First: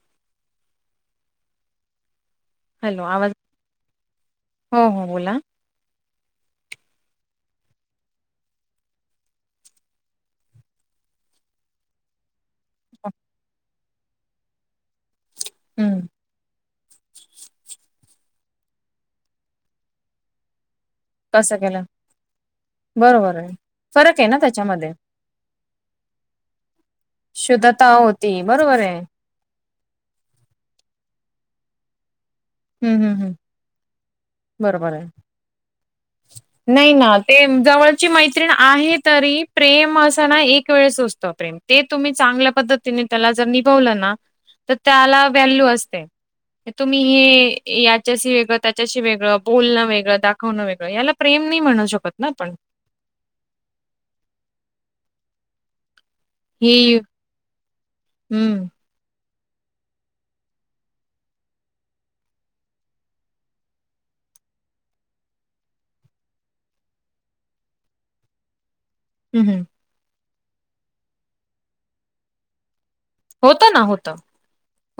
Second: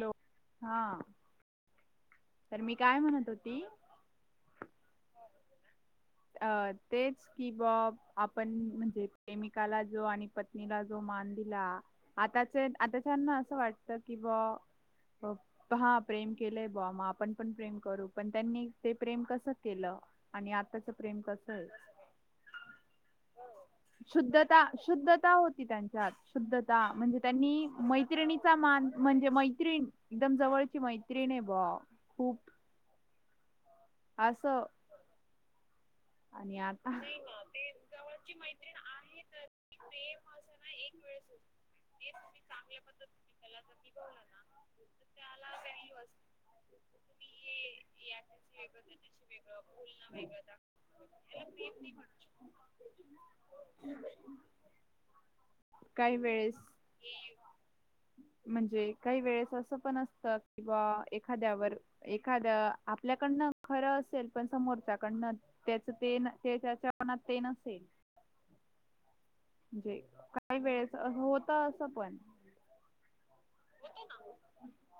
Hello, हा. तर मी काय हॅलो म्हणत आवाज होती. हो हो बोला अ तेच किबॉब आपण म्हणजे प्रेमिकाला जो आणि पत्नीला जो मान दिला आताचे आताच्याना असं वाटत की बा हो हा हम्म प्रेम केलंय बॉमा आपण पण प्रेम करू पण त्यांनी ते प्रेम कस केलं आणि आताच प्रेम कस कसं आहे केलं बरोबर आहे फरक आहे ना शुद्ध त्याच्यामध्ये शुद्धता होती त्यांच्यात शुद्धता म्हणजे त्यांनी शुद्धता मैत्रिणी होती बरोबर मान आहे म्हणजे मैत्रीण एकदम जवळची मैत्रिण आहे भा खूप हम्म हम्म हम् असं बरोबर आहे आणि आता नाही ना ते जवळची मैत्रिण आहे तरी प्रेम असं ना एक वेळ सुचतो प्रेम ते तुम्ही चांगल्या पद्धतीने त्याला जर निभवलं ना तर त्याला वॅल्यू असते तुम्ही हे याच्याशी वेगळं त्याच्याशी वेगळं बोलणं वेगळं दाखवणं वेगळं याला प्रेम नाही म्हणू शकत ना पण हम् काही वेळेस हे हम्म म्हणजे काही वेळेस असं पण असत कि बा एखाद्यावर एखादं आपल्याकडनं खरं असेल पण समोरच्याकडनं त्याच ते त्याच्या मनात ते नसेल हम हम म्हणजे काही वेळेस होत असं पण होतं ना होतं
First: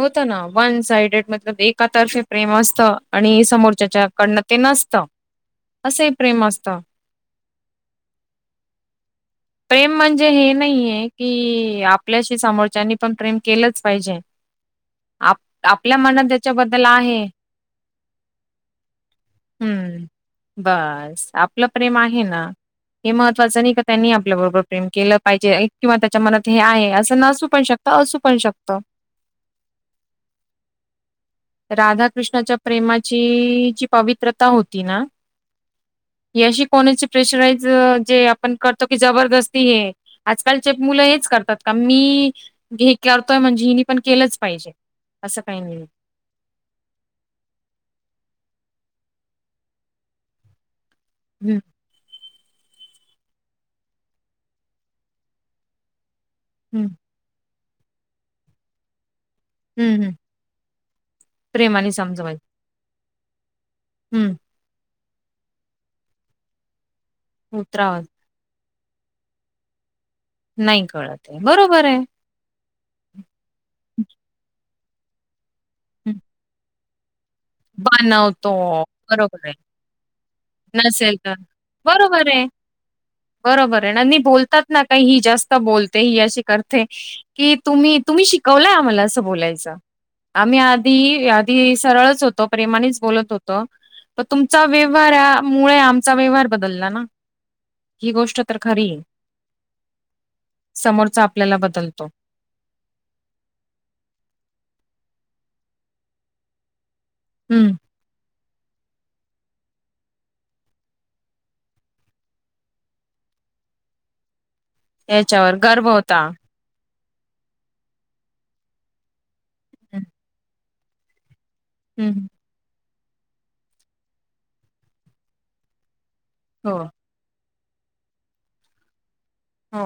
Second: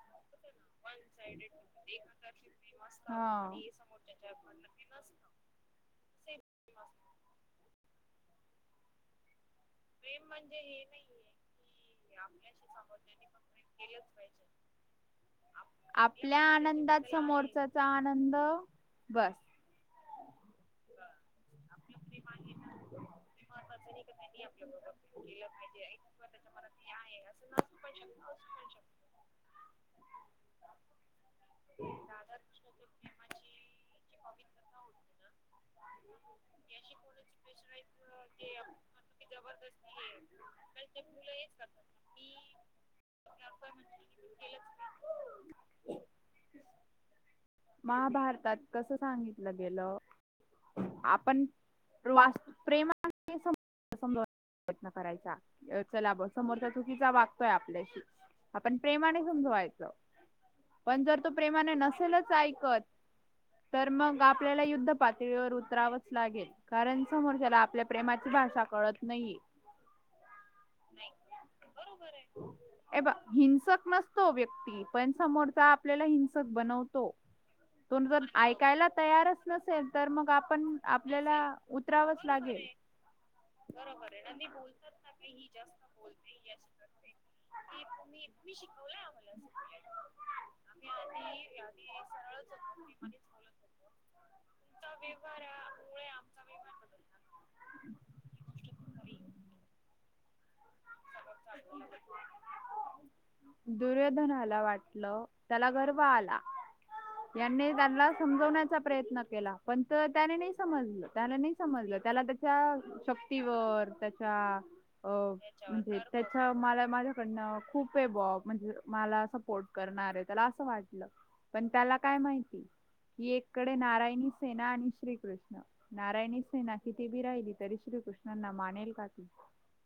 होत ना वन सायडेड मल एातर्फे प्रेम असत हा. आणि समोरच्याच्याकडन ते नसत असे प्रेम असत प्रेम म्हणजे हे नाहीये की आपल्याशी समोरच्यानी पण प्रेम केलंच पाहिजे आप मनात आपल्या त्याच्याबद्दल आनंदात आहे समोरचाचा आनंद बास. हम्म. बस आपलं प्रेम आहे ना हे महत्त्वाचं नाही का त्यांनी आपल्या प्रेम केलं पाहिजे किंवा त्याच्या मनात हे आहे असं नसू पण शकत असू पण शकत. राधाकृष्णाच्या प्रेमाची जी पवित्रता होती ना. ह ी अशी कोणाची प्रेशराईज जे आपण करतो की जबरदस्ती हे आजकालचे मुलं हेच करतात क मी हे करतोय म्हणजे हिनी पण केलंच पाहिजे असं काही नाही ह महाभारतात कसं सांगितलं गेलं आपण हं, वास्त प्रेमा प्रयत्न करायचा चला ब समोरथ हं, चुकीचा वाग आपल्याशी आपण प्रेमाने समजवायचं. हं, हं. पण जर तो प्रेमाने नसेलच ऐकत तर मग हं, आपल्याला युद्ध पातळीवर उतरावंच लागेल कारण समोरच्याला आपल्या उतरावं प्रेमा ची भाषा कळत नाही. नाही कळत बरोबर आहे. ए ब हिंसक नसतो व्यक्ती पण समोर चा आपल्याला हं, हिंसक बनवतो. तोन जर बनवतो ऐकायला बरोबर तयारच आहे. नसेल तर मग आपण नसेल तर आपल्याला उतरावंच बरोबर आहे, लागेल. बरोबर आहे आणि बोलतात ना काही ही जास्त बोलते ही अशी करते की तुम्ही तुम्ही शी कवलय आम्हाला असं बोलायचं आम्ही आधी आधी सरळच होतो. प्रेमानेच बोलत होतो. तर तुमचा व्यवहार यामुळे आमचा व्यवहार बदलला ना. ही गोष्ट तर खरी आहे समोरचा आपल्याला बदलतो. दुर्योधनाला वाटलं. त्याला गर्व आला. हम्म यांने त्यांना समजवण्याचा प्रयत्न केला पण त्याने नाय समजलं त्याने नाय समजलं त्याला त्याच्या शक्तीवर त्याच्या अ याच्यावर गर्भ म्हणजे होता त्याच्या मला माझ्याकडनं खूपये बॉ म्हणजे मला फोट हम्म करणार आहे. त्याला असं वाटलं पण त्याला काय हम्म माहिती एकीकडं नारायणी सेना आणि श्रीकृष्ण नारायणी सेना हो कि ती बी राहिली तरी श्रीकृष्णांना मानेल का ती. हो,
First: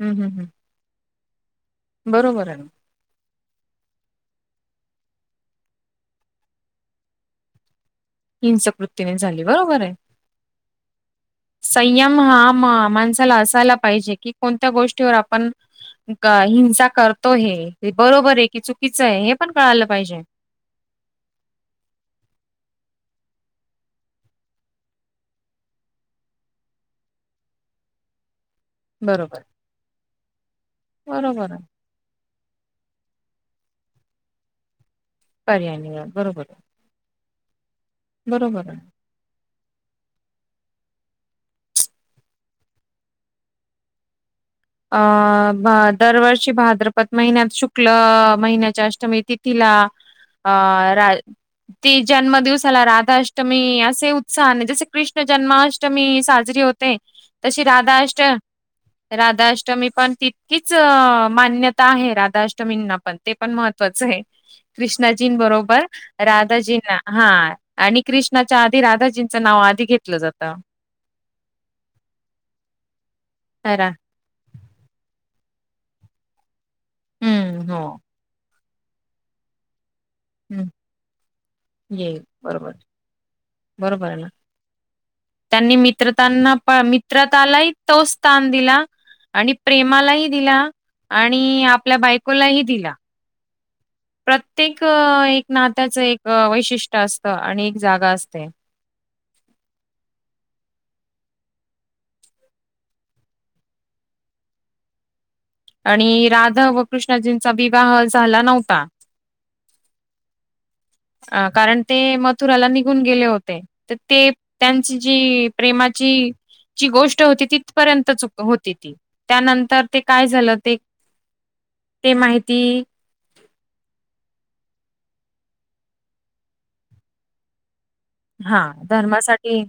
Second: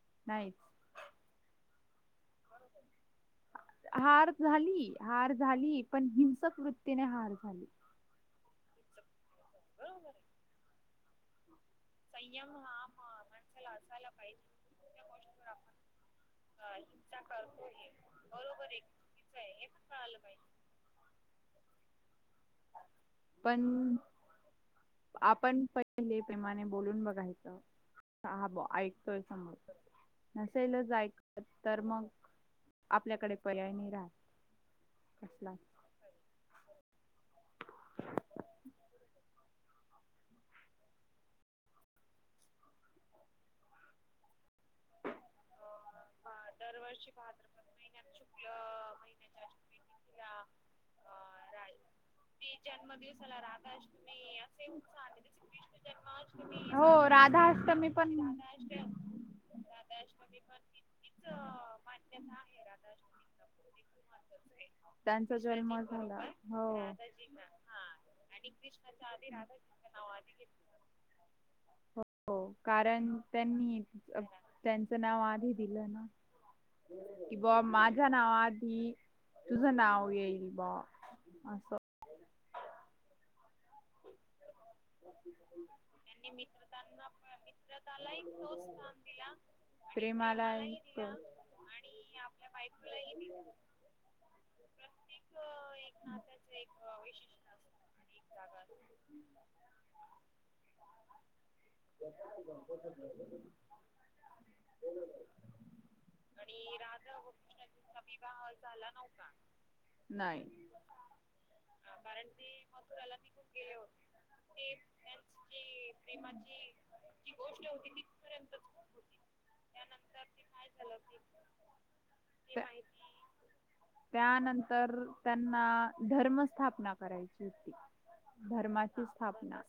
हम्म हम्म हम्म नाही बरोबर आहे [unintelligible] हार झाली, हार झाली. पण हिंसक वृत्तीने हार झाली हिंसक वृत्तीने झाली बरोबरय बरं संयम हा माणसाला असायला पाहिजे कि कोणत्या गोष्टीवर आपण का हिंसा करतो हे बरोबरय की चुकीचंय हे पण कळालं पाहिजे. पण आपण पहिले प्रेमाने बोलून बघायचं हा बॉ ऐकतोय बरोबर समोरच्याचं नसेलच ऐकत बरोबर आहे तर मग आपल्याकडे पर्याय नाही राहत. कसला. पर्याय नाही राहत. बरोबर बरोबरय अ भाद दरवर्षी भाद्रपद महिन्यात शुक्ल महिन्याच्या अष्टमी येती तिला अ रा ती जन्मदिवसाला राधा अष्टमी असे उत्साहने जसे की कृष्ण जन्माष्टमी साजरी होते. हो तशी राधाअष्टमी राधाष्ट पण राधाष ष्टमी पण तितकीच मान्यता आहे राधा अष्टमींना पण ते पण महत्त्वाचंय त्यांचा कृष्णाजीं जन्म बरोबर. झाला हो. राधाजींना हा राधाजीना हा आणि कृष्णाच्या आधी राधाजींचं नाव आधी घेतलं जातं हो कारण त्यांनी त्यांचं नाव आधी दिलं ना कि बॉ हम्म हो माझ्या नावा आधी तुझं नाव येईल कि हं, बॉ अस येईल बरोबर बरोबरय ना [unintelligible] त्यांनी मित्रतांना मित्रतालाही तोचं स्थान दिला आणि प्रेमालाही प्रेमाला दिला एक आणि आपल्या बायकोलाही दिला. प्रत्येक एक नात्याचं एक वैशिष्ट्य असतं आणि एक जागा असते. ठ [unintelligible] आणि राधा व कृष्णजींचा विवाह झाला नव्हता. नाई अ कारण ते मथुराला निघून गेले होते तर ते त्यांची जी प्रेमाची जी गोष्ट होती तिथपर्यंत च होती. ती त्यानंतर ते काय झालं ते ते माहिती त्यानंतर त्यांना धर्मस्थापना करायची होती. हा धर्माची धर्मासाठी स्थापना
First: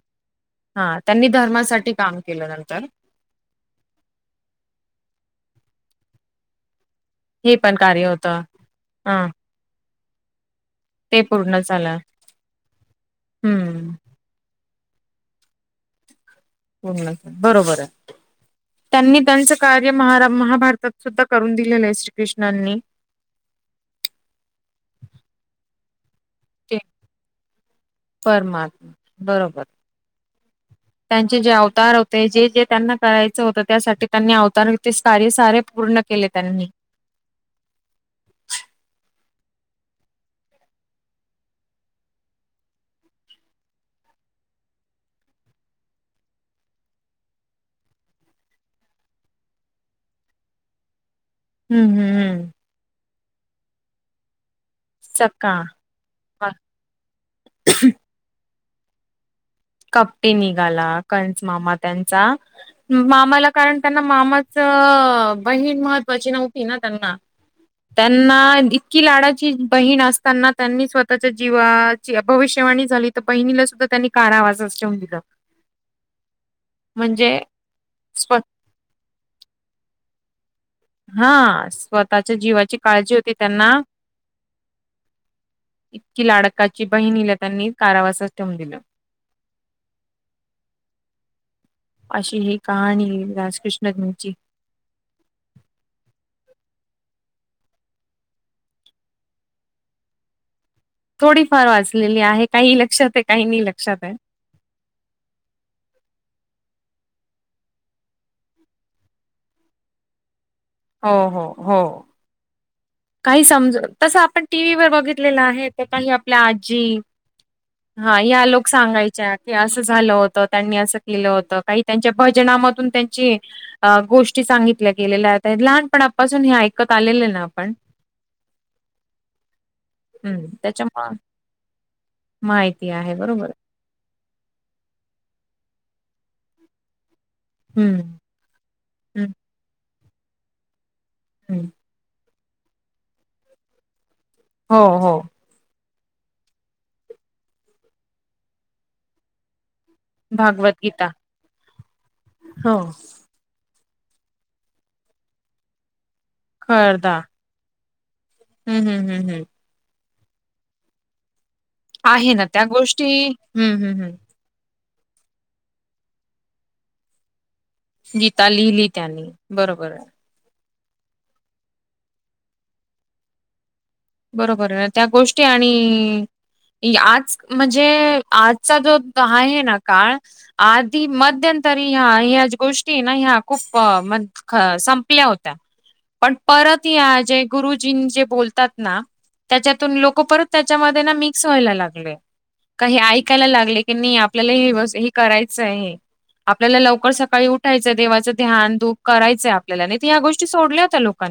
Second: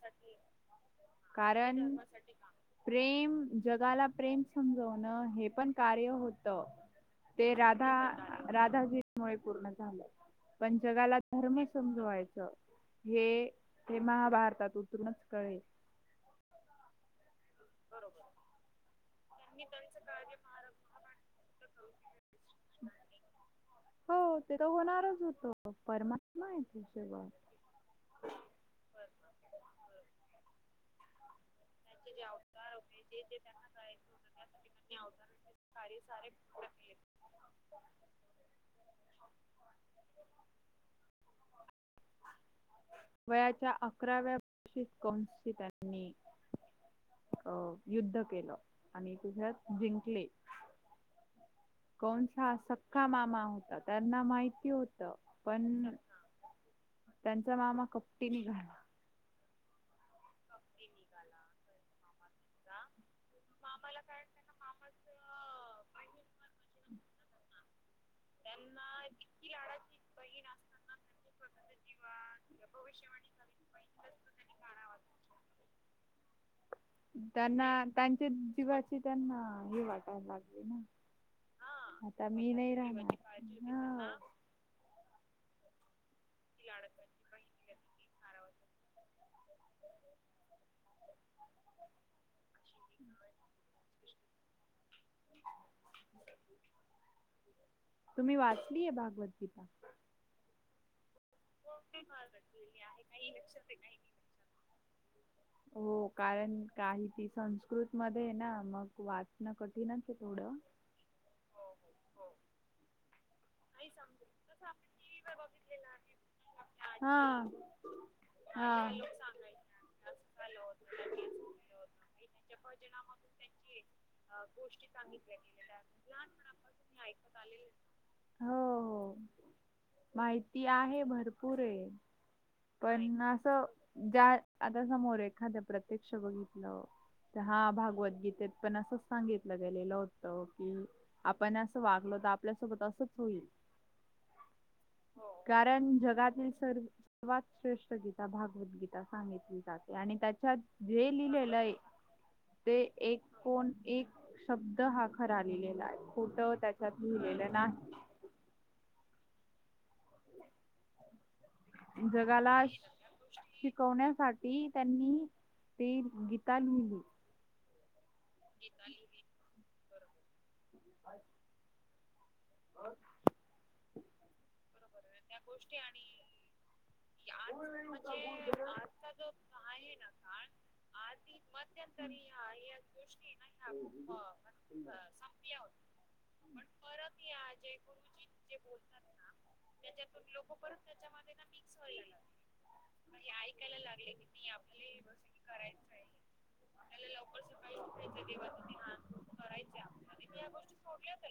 हा त्यांनी कारण धर्मासाठी काम केलं नंतर प्रेम जगाला प्रेम समजावणं हे पण कार्य होतं ते हे पण राधा कार्य होतं राधाजी हा मुळे पूर्ण झालं पण जगाला ते पूर्ण धर्म झालं समजवायचं हे हम्म ते महाभारतात उतरूनच कळेल प [unintelligible] बरोबरय त्यांनी त्यांच कार्य मा महाभारतात सुद्धा करून दिलेलं आहे श्रीकृष्णांनी हो ते तर होणारच होत परमात्मा आहे ते त शेवळ परमात्मा बरोबर त्यांचे जेव अतार होते जे जे त्यांना करायचं होतं त्यासाठी त्यांनी अवतार ते कार्य सारे पूर्ण केले त्यांनी. वयाच्या अकराव्या वषित कौनस त्यांनी अ युद्ध केलं आणि तुझ्यात जिंकले. हम्म हम्म कोौणसा हम्म. सक्का मामा होता त्यांना माहिती होत सका पण त्यांचा मामा कप्टीनी झााला कपे निघाला कंच मामा त्यांचा मामाला कारण त्यांना मामा बहीण महत्त्वाची नव्हती ना त्यांना त्यांना इतकी लाडाची बहीण असताना त्यांनी स्वतःच्या जीवात भविष्यवाणी झाली तर बहिणीला सुद्धा त्यांनी कारावाजच ठेवन दिलं. म्हणजे त्यांना त्यांच्या स्व जीवाची त्यांना हे वाटायला लागले ना हा ह आता स्वतःच्या मी नाही जीवाची राहा म्हणजे काळजी होती काजी त्यांना ना इतकी लाडकाची बहीणीला त्यांनी कारावासात ठेवून दिलं. अशी ही कहाणी राजकृष्णजची तुम्ही वाचलीय भागवद्गीता. थोडीफार वाचलेली आहे काही लक्षात आहे काही नाही लक्षात आहे. हो कारण काही त संस्कृत मध्ये ना मग वाचणं कठीणच आहे थोडं हो हो हो. काही समज तसं आपण टीव्हीवर बघितलेलं आहे काही आपल्या आजी हा हा या लोक सांगायच्या की असं झालं होतं त्यांनी असं केलं होतं काही त्यांच्या भजनामधून त्यांची अ गोष्टी सांगितल्या गेलेल्या आहेत आहेत लहानपणापासून हे ऐकत आलेले ना आपण हो हो हम्म माहिती आहे त्याच्यामुळे भरपूर आहे. माहिती आहे पण बरोबर असं ज्या आता समोर एखाद्या प्रत्यक्ष बघितलं हा हम्म भागवद्गीतेत ण अस हम्म सांगितलं गेलेलं होत की आपण हम्म अस वागलो तर आपल्यासोबत असच होईल. हो हो. कारण जगातील सर्व सर्वात श्रेष्ठ गीता भागवद्गीता सांगितली जात. आणि त्याच्यात भागवत गीता जे लिहिलेलं आहे हो ते एक कोण एक शब्द हा खरा लिहिलेला आहे फोट त्याच्यात लिहिलेलं नाही. हम् हम हम हम आहे ना जगाला त्या गोष्टी हम्म हम्म हम्म शिकवण्यासाठी ती त्यांनी ती गीता लिहिली. गीता लिहिली त्यानी बरोबर आहे. अ [unintelligible] ह [inaudible] बरोबर आहे त्या गोष्टी आणि आज म्हणजे आजचा जो आहे ना काळ आधी मध्यंतरी ह्या ह्याच गोष्टी ना ह्या खूप म संपल्या होत्या. पण परत या जे गुरुजी जे बोलतात ना त्याच्यातून लोक परत त्याच्यामध्ये ना मिक्स व्हायला लागले. काही ऐकायला लागले की नाही आपल्याला हे हे करायचं आहे. आपल्याला लवकर सकाळी उठायचंय देवाचं ध्यान दूप करायचंय आपल्याला नाही तर ह्या गोष्टी सोडल्या होत्या लोक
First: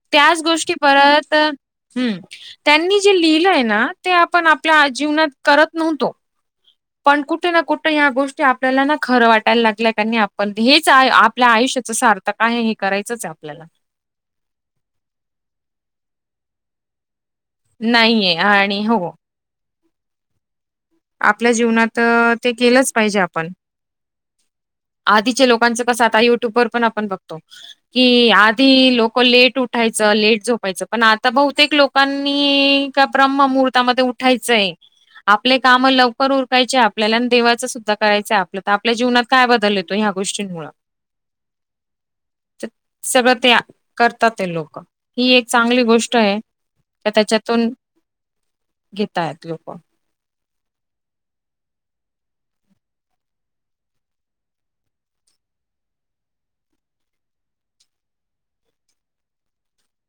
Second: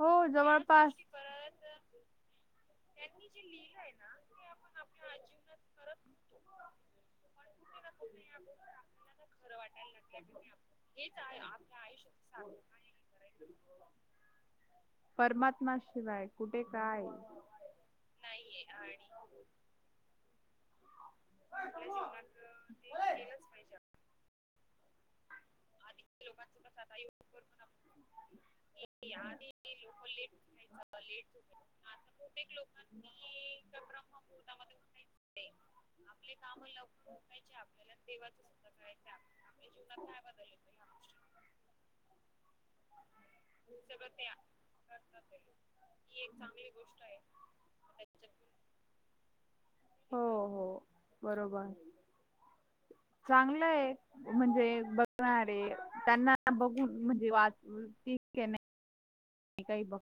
हो त्याच गोष्टी जवळपास परत हम्म त्यांनी जे लिहिलंय ना ते आपण आपल्या जीवनात करत नव्हतो. पण कुठे ना कुठे या गोष्टी आपल्याला ना खरं वाटायला लागल्याय कानी आपण हेच आपल्या आयुष्याच सार्थक आहे. करायचंच आहे आपल्याला परमात्माशिवाय कुठे काय नाहीये आणि हो आपल्या जीवनात ते केलंच पाहिजे आपण आधीच्या लोकांचं कसं आता युट्यूब वर पण आपण बघतो की आधी लोक लेट उठायचं लेट झोपायचं पण आता बहुतेक लोक पण का ब्रह्म मुहूर्तामध्ये उठायचंय आपल्या काम लवकर उरकायचे आपल्याला आणि देवाचं सुद्धा करायचय आपलं तर आपल्या जीवनात काय ब ह्या गोष्टींमुळे तर सगळं ते करतात ते लोक ही एक चांगली गोष्ट आहे का त्याच्यातून घेतय लोक हो हो बरोबर चांगलंय म्हणजे बघणारे त्यांना बघून म्हणजे वा मी काही बघ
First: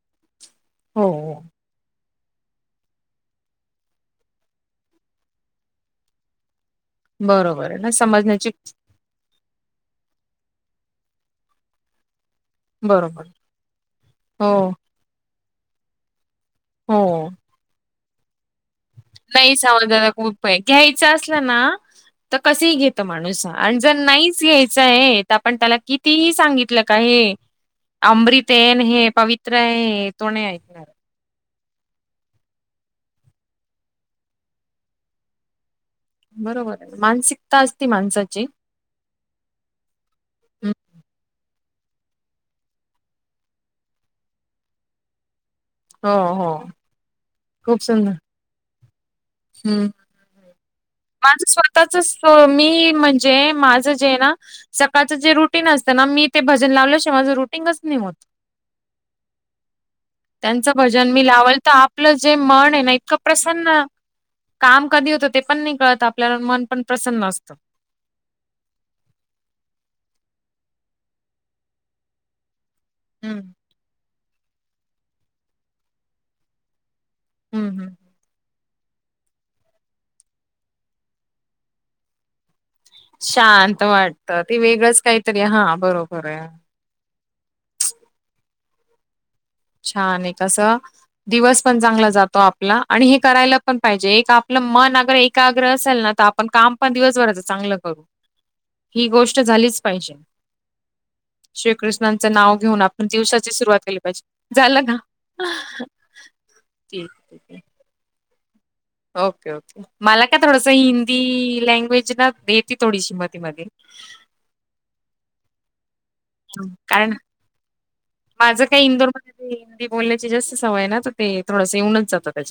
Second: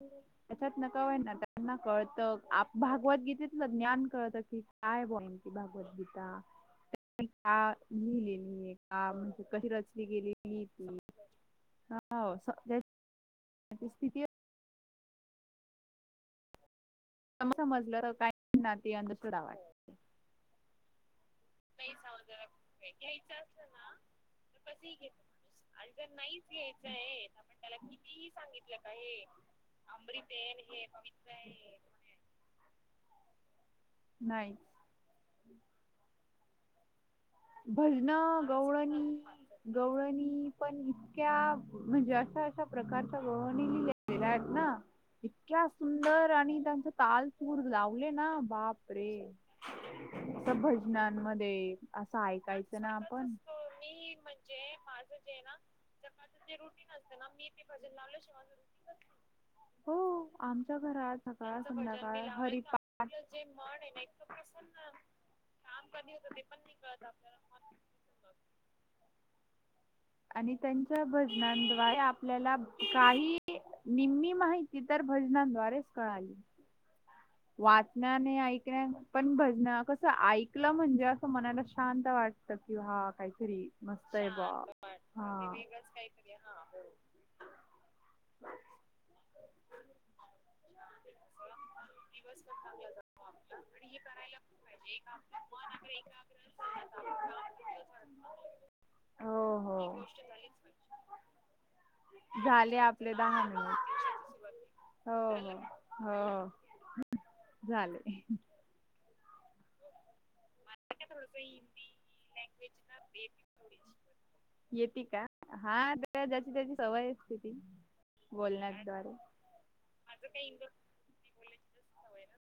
त्याच्यात नका हो, होई ना हो. त्यांना कळतं आप भागवद्गीतेेतलं ज्ञान कळत की काय बई त भागवद्गीता बरोबर का आहे ना समजण्याची ललेली एक हा म्हणजे कशी रचली गेलेली ती हा बरोबर हो हो समजलं काय म्हणार नाही समज घ्यायच असलं ना तर कस घेत माणूस आणि जर नाही घ्यायच आहे आपण त्याला आणि जर कितीही नाहीच सांगितलं का घ्यायचंय हे तर आपण त्याला कितीही अमृत आहे सांगितलं आणि का हे पवित्र आहे तो नाही अमृतन हे ऐकणार. पमित्राय नाही. बरोबर आहे,, मानसिकऽ भजनं,, गौळणी. गवळणी हं. पण इतक्या, म्हणजे अशा अशा प्रकारच्या गवळणी लिलेल्या आहेत ना. इतक्या हो सुंदर हो आणि त्यांचा तालपूर खूप लावले सुंदर ना बाप रे हम्म माझं भजनांमध्ये स्वतःच असं ऐकायचं ना मी आपण म्हणजे माझं जे मी आहे ना म्हणजे सकाळचं माझं जे ना रुटीन असतं ना मी ते भजन रुी असते लावल्याशिवाय ना माझं मी ते रुटीनच नाही होत. भाजनल शेवाज त्यांचं भजन मी लावल सकाळ तर आपलं संध्याकाळ जे मन आहे ना हरिपाठ इतकं प्रसन्न काम कधी होतं ते पण नाही कळत आपल्याला,, मन पण प्रसन्न असतं. आणि त्यांच्या भजनाद्वारे आपल्याला,, काऽ हम्म, निम्मी माहिती तर भजनाद््वारेच कळाली. हम्म हम्म. वाचण्या आणि ऐकण्याऽ पण भजन कसं ऐकलं म्हणजे, असं मनाला शांत वाटतं,, कि हाऽ काहीतरी शांत मस्त आहे,, वाटतं ते वेगळंच काहीतरी बाऽ हां बरोबर आहे. छान आहे, कसंऽ दिवस पण चांगला जातो आपला,, आणि हे करायला पण पाहिजे, एक आपलं मन अगर एकाग्र असेल ना तर आपणऽ काम पण दिवसभराच चांगलं करू,, ही गोष्ट हो हो. झालीच पाहिजे. श्रीकृष्णांचं नाव झाले घेऊन, आपण आपले दहा दिवसाची मिनिट. सुरुवात केली पाहिजे. झालं ना,, सुरुवात. हो ठीकठीक. झालंय, ओके ओके. मला काय थोडस हिंदी, लँग्वेज ना एते थोडीशी मधेमध्ये. येते का,, हा,, त्या ज्याची त्याची कारण सवयच आसते ती. माझं काही बोलण्याद्वारे इंदोरमध्ये ते हिंदी बोलण्याची जास्त सवय आहे ना,, तर ते थोडस येऊनच जातं,, त्याच्याऽ